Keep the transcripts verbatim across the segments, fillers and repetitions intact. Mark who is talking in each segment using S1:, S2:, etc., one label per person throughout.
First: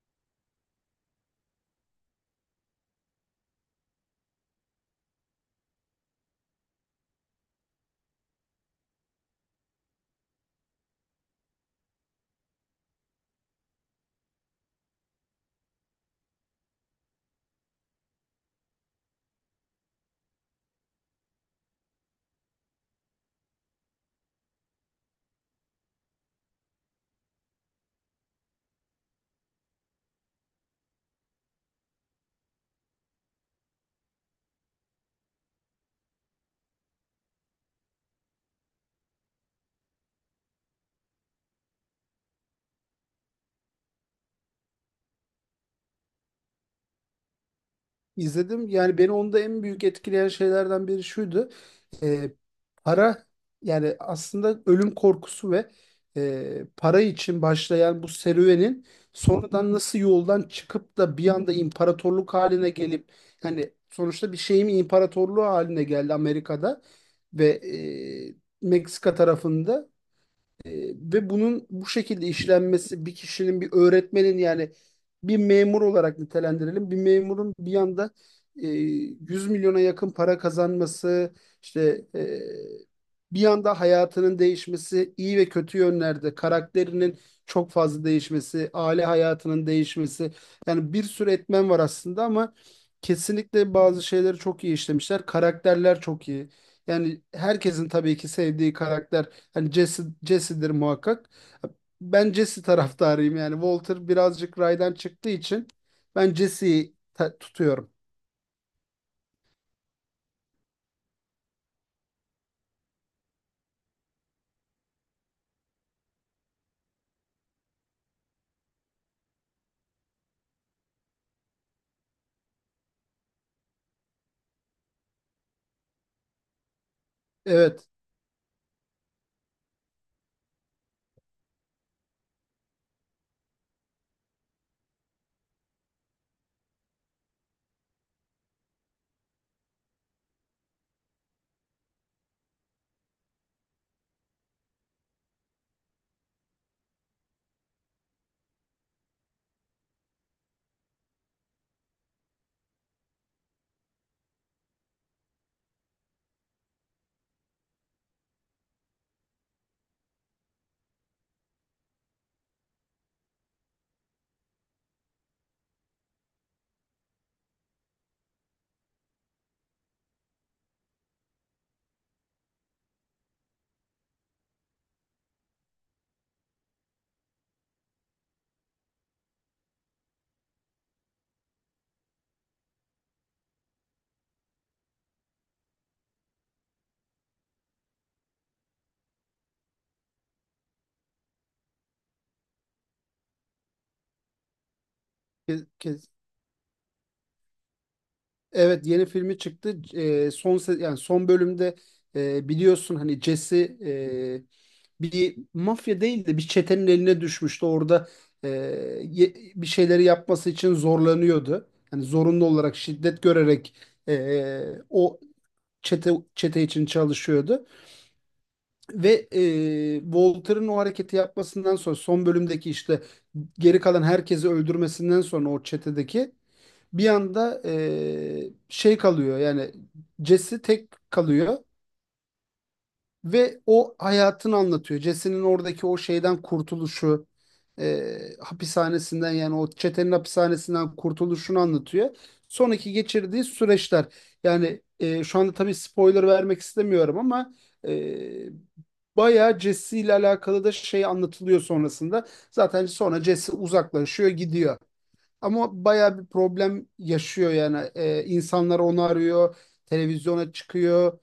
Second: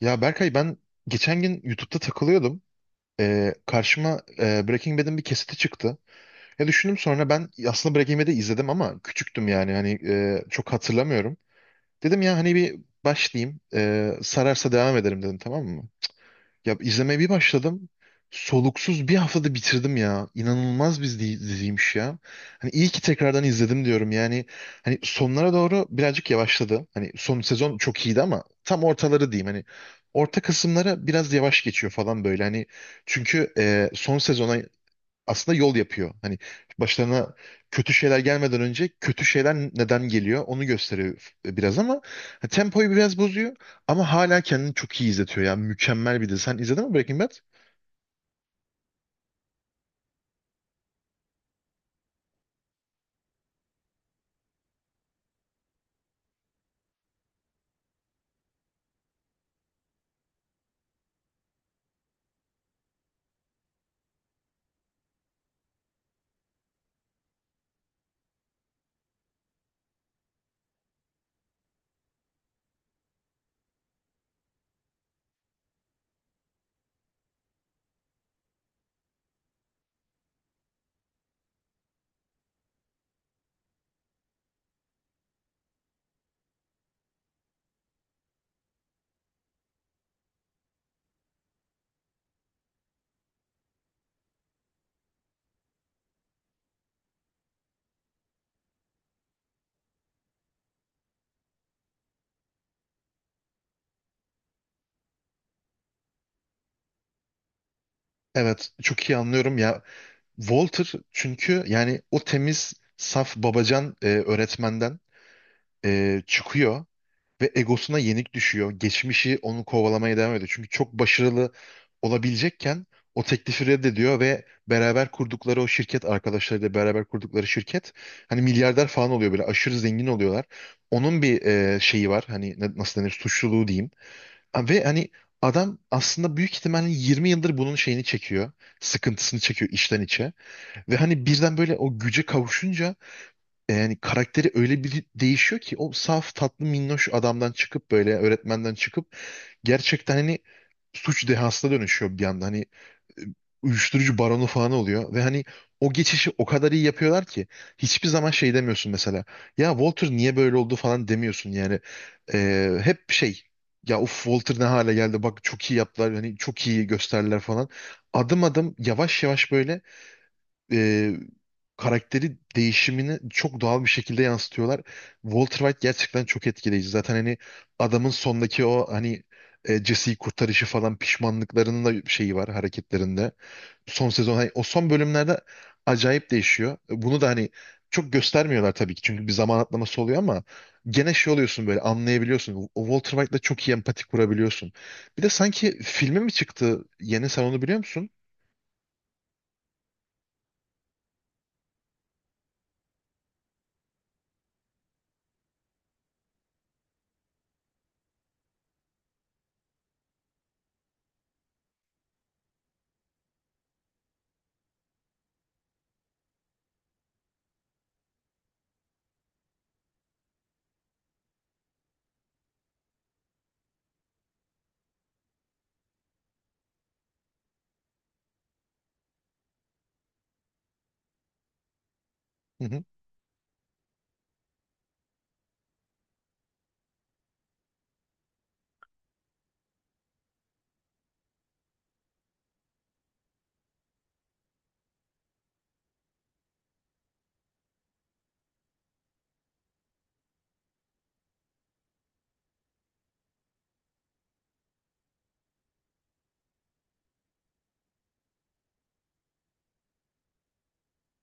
S1: Ya Berkay ben geçen gün YouTube'da takılıyordum. Ee, karşıma e, Breaking Bad'in bir kesiti çıktı. Ya düşündüm sonra ben aslında Breaking Bad'i izledim ama küçüktüm, yani hani e, çok hatırlamıyorum. Dedim ya hani bir başlayayım, e, sararsa devam ederim dedim, tamam mı? Ya izlemeye bir başladım. Soluksuz bir haftada bitirdim ya. İnanılmaz bir dizi- diziymiş ya. Hani iyi ki tekrardan izledim diyorum. Yani hani sonlara doğru birazcık yavaşladı. Hani son sezon çok iyiydi ama tam ortaları diyeyim. Hani orta kısımlara biraz yavaş geçiyor falan böyle. Hani çünkü e, son sezona aslında yol yapıyor. Hani başlarına kötü şeyler gelmeden önce kötü şeyler neden geliyor onu gösteriyor biraz ama ha, tempoyu biraz bozuyor ama hala kendini çok iyi izletiyor ya. Mükemmel bir dizi. Sen izledin mi Breaking Bad?
S2: İzledim. Yani beni onda en büyük etkileyen şeylerden biri şuydu. Ee, para yani aslında ölüm korkusu ve e, para için başlayan bu serüvenin sonradan nasıl yoldan çıkıp da bir anda imparatorluk haline gelip hani sonuçta bir şeyin imparatorluğu haline geldi Amerika'da ve e, Meksika tarafında. E, ve bunun bu şekilde işlenmesi, bir kişinin, bir öğretmenin, yani bir memur olarak nitelendirelim, bir memurun bir yanda e, yüz milyona yakın para kazanması, işte e, bir yanda hayatının değişmesi, iyi ve kötü yönlerde karakterinin çok fazla değişmesi, aile hayatının değişmesi, yani bir sürü etmen var aslında, ama kesinlikle bazı şeyleri çok iyi işlemişler. Karakterler çok iyi. Yani herkesin tabii ki sevdiği karakter, hani Jesse, Jesse'dir muhakkak. Ben Jesse taraftarıyım yani. Walter birazcık raydan çıktığı için ben Jesse'yi ta- tutuyorum.
S1: Evet, çok iyi anlıyorum ya. Walter çünkü yani o temiz, saf babacan e, öğretmenden e, çıkıyor. Ve egosuna yenik düşüyor. Geçmişi onu kovalamaya devam ediyor. Çünkü çok başarılı olabilecekken o teklifi reddediyor ve beraber kurdukları o şirket, arkadaşlarıyla beraber kurdukları
S2: Evet.
S1: şirket hani milyarder falan oluyor, böyle aşırı zengin oluyorlar. Onun bir e, şeyi var hani ne- nasıl denir, suçluluğu diyeyim. Ha, ve hani adam aslında büyük ihtimalle yirmi yıldır bunun şeyini çekiyor. Sıkıntısını çekiyor içten içe. Ve hani birden böyle o güce kavuşunca e, yani karakteri öyle bir değişiyor ki o saf tatlı minnoş adamdan çıkıp böyle öğretmenden çıkıp gerçekten hani suç dehasına dönüşüyor bir anda. Hani e, uyuşturucu baronu falan oluyor ve hani o geçişi o kadar iyi yapıyorlar ki hiçbir zaman şey demiyorsun mesela. Ya Walter niye böyle oldu falan demiyorsun yani. E, hep şey, ya uf Walter ne hale geldi bak çok iyi yaptılar hani çok iyi gösterdiler falan. Adım adım yavaş yavaş böyle e, karakteri değişimini çok doğal bir şekilde yansıtıyorlar. Walter White gerçekten çok etkileyici. Zaten hani adamın sondaki o hani e, Jesse'yi kurtarışı falan, pişmanlıklarının da şeyi var hareketlerinde. Son sezon hani o son bölümlerde acayip değişiyor. Bunu da hani çok göstermiyorlar tabii ki çünkü bir zaman atlaması oluyor ama gene şey oluyorsun böyle, anlayabiliyorsun. O Walter White'la çok iyi empati kurabiliyorsun. Bir de
S2: ke-
S1: sanki
S2: ke-
S1: filmi mi çıktı? Yeni, sen onu biliyor musun?
S2: Evet, yeni filmi çıktı. Ee, son se- yani son bölümde e, biliyorsun, hani Jesse e, bir mafya değil de bir çetenin eline düşmüştü. Orada e, ye- bir şeyleri yapması için zorlanıyordu. Hani zorunlu olarak şiddet görerek e, o çete çete için çalışıyordu. Ve e, Walter'ın o hareketi yapmasından sonra, son bölümdeki işte geri kalan herkesi öldürmesinden sonra, o çetedeki bir anda e, şey kalıyor, yani Jesse tek kalıyor
S1: Hı hı.
S2: ve o hayatını anlatıyor. Jesse'nin oradaki o şeyden kurtuluşu, e, hapishanesinden, yani o çetenin hapishanesinden kurtuluşunu anlatıyor. Sonraki geçirdiği süreçler. Yani e, şu anda tabii spoiler vermek istemiyorum ama e, bayağı Jesse ile alakalı da şey anlatılıyor sonrasında. Zaten sonra Jesse uzaklaşıyor, gidiyor. Ama bayağı bir problem yaşıyor yani. Ee, insanlar onu arıyor, televizyona çıkıyor.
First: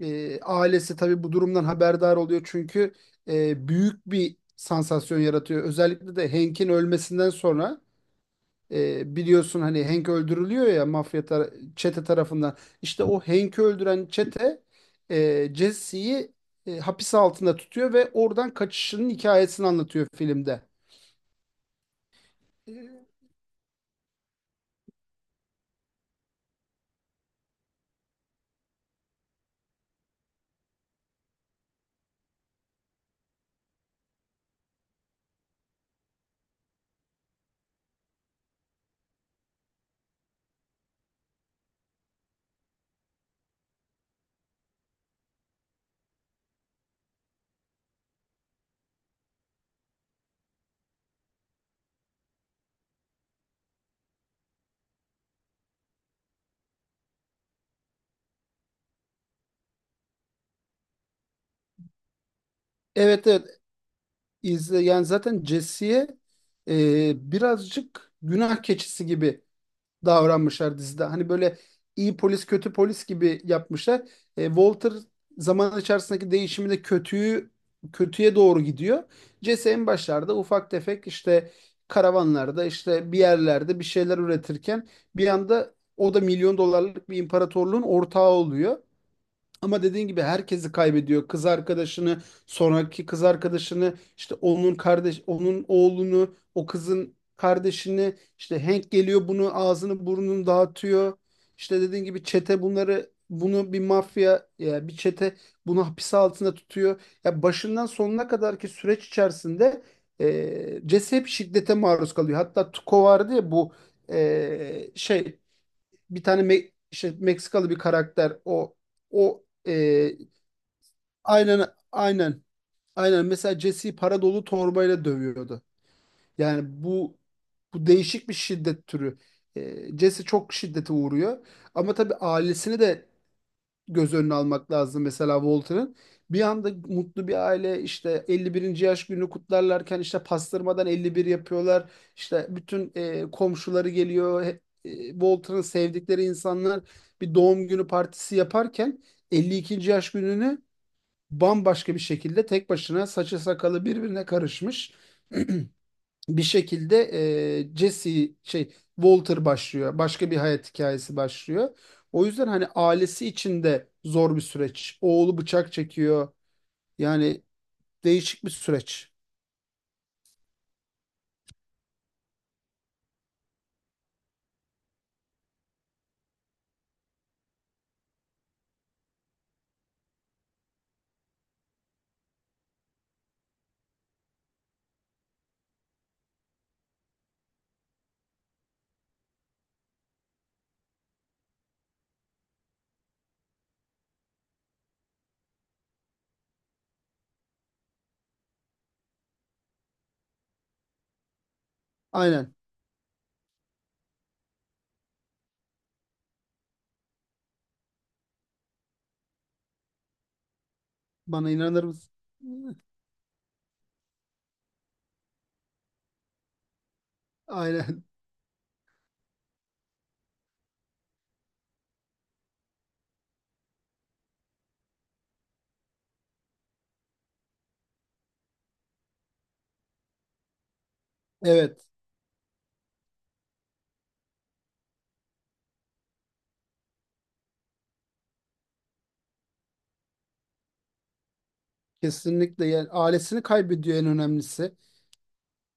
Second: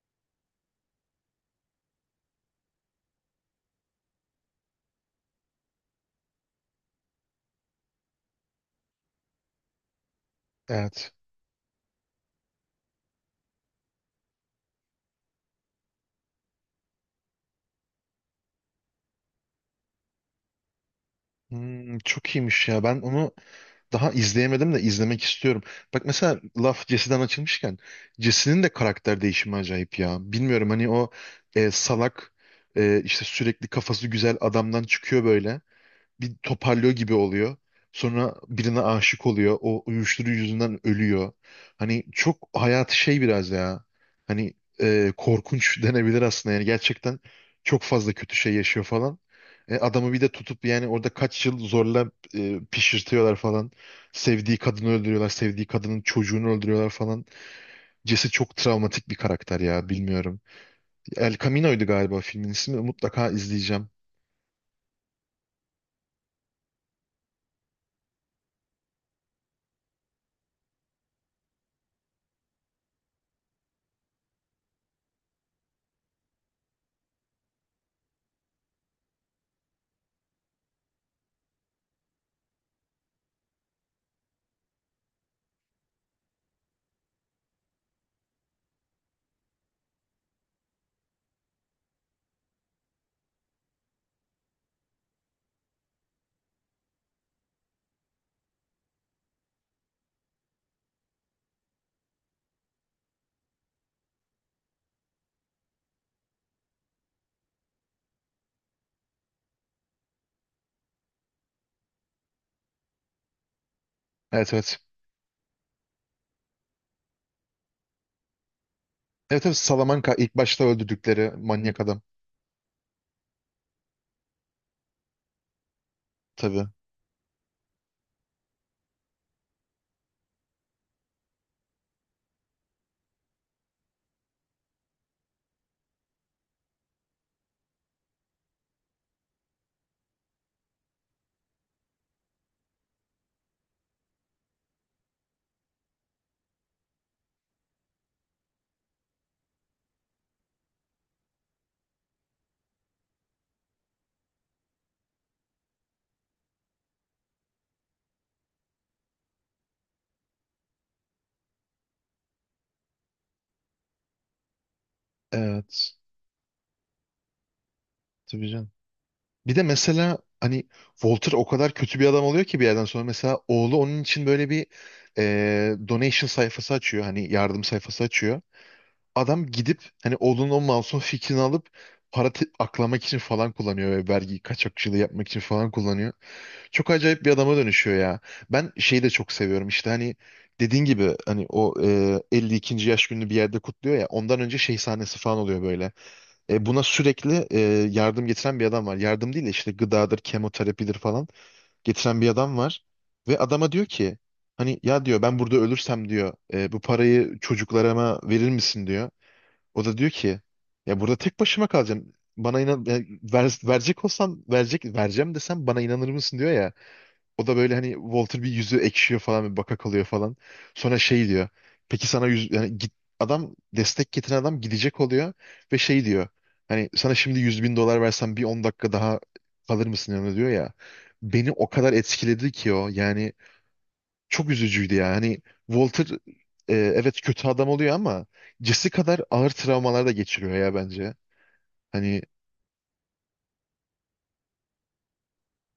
S2: Ee, ailesi tabii bu durumdan haberdar oluyor, çünkü e, büyük bir sansasyon yaratıyor. Özellikle de Hank'in ölmesinden sonra e, biliyorsun, hani Hank öldürülüyor ya
S1: Evet.
S2: mafya tar- çete tarafından. İşte o Hank'i öldüren çete e, Jesse'yi e, hapis altında tutuyor ve oradan kaçışının hikayesini anlatıyor filmde.
S1: Hmm, çok iyiymiş ya. Ben
S2: Evet,
S1: onu daha izleyemedim de izlemek istiyorum. Bak mesela laf Jesse'den açılmışken Jesse'nin de karakter değişimi acayip ya. Bilmiyorum hani o e, salak e, işte sürekli kafası güzel adamdan çıkıyor böyle bir toparlıyor gibi oluyor. Sonra birine aşık oluyor. O uyuşturucu yüzünden ölüyor. Hani çok hayatı şey biraz ya. Hani e, korkunç denebilir aslında. Yani gerçekten çok fazla kötü şey yaşıyor falan. E, adamı bir de tutup yani orada kaç yıl zorla e, pişirtiyorlar falan. Sevdiği kadını öldürüyorlar. Sevdiği kadının çocuğunu öldürüyorlar falan. Jesse çok travmatik bir karakter ya, bilmiyorum. El Camino'ydu galiba filmin ismi.
S2: evet,
S1: Mutlaka izleyeceğim.
S2: izle. Yani zaten Jesse'ye e, birazcık günah keçisi gibi davranmışlar dizide. Hani böyle iyi polis kötü polis gibi yapmışlar. E, Walter zaman içerisindeki değişiminde kötüyü kötüye doğru gidiyor. Jesse en başlarda ufak tefek işte karavanlarda, işte bir yerlerde bir şeyler üretirken bir anda o da milyon dolarlık bir imparatorluğun ortağı oluyor. Ama dediğin gibi herkesi kaybediyor. Kız arkadaşını, sonraki kız arkadaşını, işte onun kardeş, onun oğlunu, o kızın kardeşini, işte Hank geliyor bunu ağzını burnunu dağıtıyor. İşte dediğin gibi çete bunları bunu, bir mafya ya bir çete bunu hapis altında tutuyor. Ya başından sonuna kadarki süreç içerisinde e, Jesse hep şiddete maruz kalıyor. Hatta Tuko vardı ya, bu
S1: Evet evet.
S2: e, şey, bir tane Me- işte Meksikalı bir karakter, o o
S1: Evet evet,
S2: e,
S1: Salamanca ilk başta öldürdükleri
S2: aynen,
S1: manyak adam.
S2: aynen, aynen, mesela Jesse'yi para dolu torbayla dövüyordu. Yani
S1: Tabii.
S2: bu bu değişik bir şiddet türü. E, Jesse çok şiddete uğruyor, ama tabii ailesini de göz önüne almak lazım. Mesela Walter'ın bir anda mutlu bir aile işte elli birinci yaş günü kutlarlarken, işte pastırmadan elli bir yapıyorlar. İşte bütün e, komşuları geliyor. He- e, Walter'ın sevdikleri insanlar bir doğum günü partisi yaparken, elli ikinci yaş gününü bambaşka bir şekilde, tek başına, saçı sakalı birbirine karışmış bir şekilde e, Jesse şey Walter başlıyor. Başka bir hayat hikayesi başlıyor. O yüzden hani ailesi için de zor bir süreç. Oğlu bıçak
S1: Evet.
S2: çekiyor. Yani değişik
S1: Tabii
S2: bir
S1: canım.
S2: süreç.
S1: Bir de mesela hani Walter o kadar kötü bir adam oluyor ki bir yerden sonra mesela oğlu onun için böyle bir e, donation sayfası açıyor. Hani yardım sayfası açıyor. Adam gidip hani oğlunun o masum fikrini alıp para te- aklamak için falan kullanıyor ve vergi kaçakçılığı yapmak için falan kullanıyor. Çok acayip bir adama dönüşüyor ya. Ben şeyi de çok seviyorum, işte hani dediğin gibi hani o e, elli ikinci yaş gününü bir yerde kutluyor ya, ondan önce şey sahnesi falan oluyor böyle. E, buna sürekli e, yardım getiren bir adam var. Yardım değil de işte gıdadır, kemoterapidir falan getiren bir
S2: Aynen.
S1: adam var. Ve adama diyor ki hani ya diyor ben burada ölürsem diyor e, bu parayı çocuklarıma verir misin diyor. O da diyor ki ya burada tek
S2: Bana
S1: başıma
S2: inanır mısın?
S1: kalacağım. Bana inan, e, ver- verecek olsam, verecek vereceğim desem bana inanır mısın diyor ya. O da böyle hani
S2: Aynen.
S1: Walter bir yüzü ekşiyor falan, bir baka kalıyor falan. Sonra şey diyor. Peki sana yüz, yani git, adam, destek getiren adam gidecek oluyor ve şey diyor. Hani sana şimdi yüz bin dolar versem bir on dakika daha kalır mısın yanında diyor ya. Beni o
S2: Evet.
S1: kadar etkiledi ki o, yani çok üzücüydü ya. Hani Walter e, evet kötü adam oluyor ama Jesse kadar ağır travmalar da geçiriyor ya bence. Hani
S2: Kesinlikle. Yani ailesini kaybediyor, en önemlisi.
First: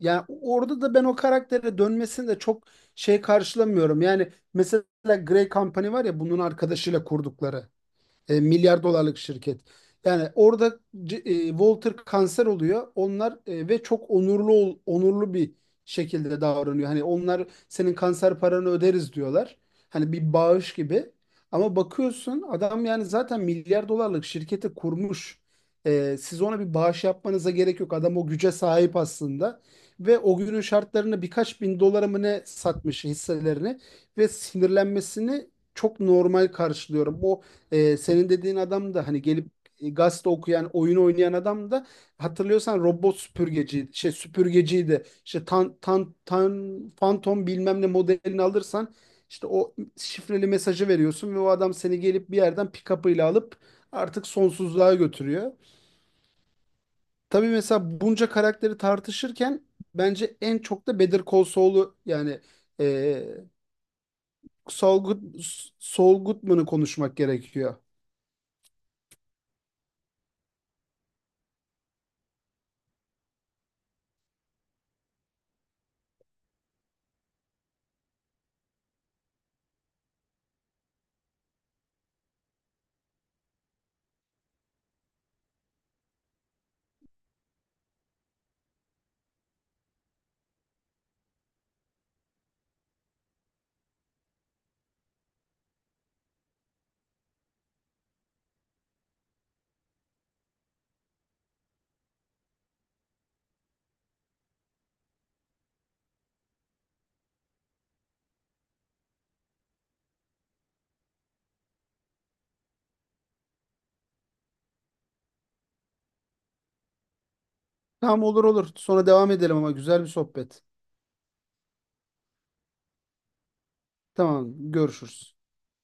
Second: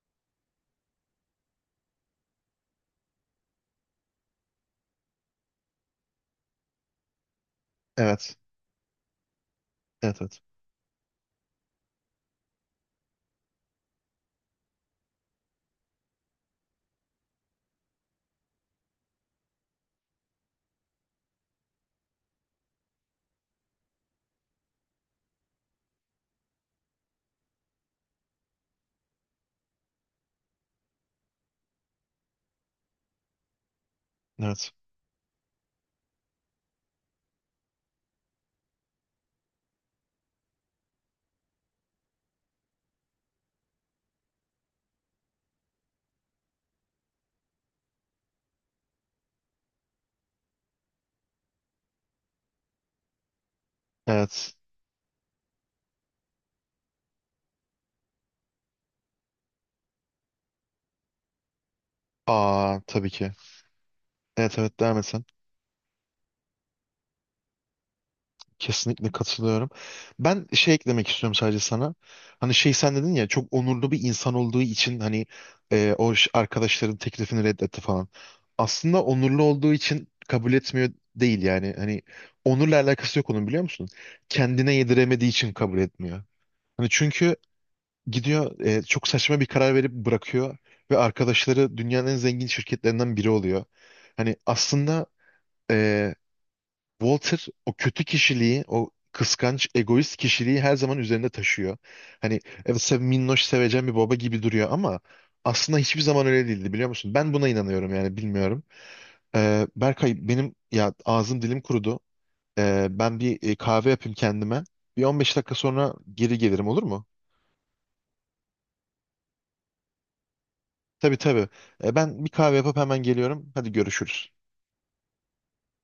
S2: Yani orada da ben o karaktere dönmesini de çok şey karşılamıyorum. Yani mesela Grey Company var ya, bunun arkadaşıyla kurdukları.
S1: evet,
S2: E, milyar dolarlık şirket.
S1: evet,
S2: Yani
S1: evet,
S2: orada C- e, Walter kanser oluyor. Onlar e, ve çok onurlu ol- onurlu bir şekilde davranıyor. Hani onlar senin kanser paranı öderiz diyorlar. Hani bir bağış gibi. Ama bakıyorsun adam yani zaten milyar dolarlık şirketi kurmuş. E, siz ona bir bağış yapmanıza gerek yok. Adam o güce sahip aslında. Ve o günün şartlarını birkaç bin dolara mı ne satmış hisselerini, ve
S1: evet,
S2: sinirlenmesini çok normal karşılıyorum. Bu ee, senin dediğin adam da, hani gelip e, gazete okuyan, oyun oynayan adam da, hatırlıyorsan robot süpürgeci, şey süpürgeciydi. İşte tan, tan, tan, Phantom bilmem ne modelini alırsan, işte o şifreli mesajı veriyorsun ve o adam seni gelip bir yerden pick-up'ıyla alıp artık
S1: evet.
S2: sonsuzluğa götürüyor. Tabii mesela bunca karakteri tartışırken bence en çok da Better Call Saul'u, yani
S1: Aa, tabii
S2: e,
S1: ki. Evet evet, devam
S2: Saul
S1: et
S2: Good,
S1: sen.
S2: Saul Goodman'ı konuşmak gerekiyor.
S1: Kesinlikle katılıyorum. Ben şey eklemek istiyorum sadece sana. Hani şey, sen dedin ya çok onurlu bir insan olduğu için hani e, o ş- arkadaşların teklifini reddetti falan. Aslında onurlu olduğu için kabul etmiyor değil yani. Hani onurla alakası yok onun, biliyor musun? Kendine yediremediği için kabul etmiyor. Hani çünkü gidiyor e, çok saçma bir karar verip bırakıyor ve arkadaşları dünyanın en zengin şirketlerinden biri oluyor. Hani aslında e, Walter o kötü kişiliği, o kıskanç, egoist kişiliği her zaman üzerinde taşıyor. Hani evet, sev, minnoş sevecen bir baba gibi duruyor ama aslında hiçbir zaman öyle değildi, biliyor musun? Ben buna inanıyorum yani, bilmiyorum. Ee, Berkay benim ya, ağzım dilim kurudu. Ee, ben bir e, kahve yapayım kendime. Bir on beş dakika sonra geri gelirim, olur mu?
S2: Tamam, olur olur. Sonra devam edelim, ama güzel bir sohbet.
S1: Tabii tabii. Ee, ben bir kahve yapıp hemen geliyorum. Hadi görüşürüz.
S2: Tamam, görüşürüz.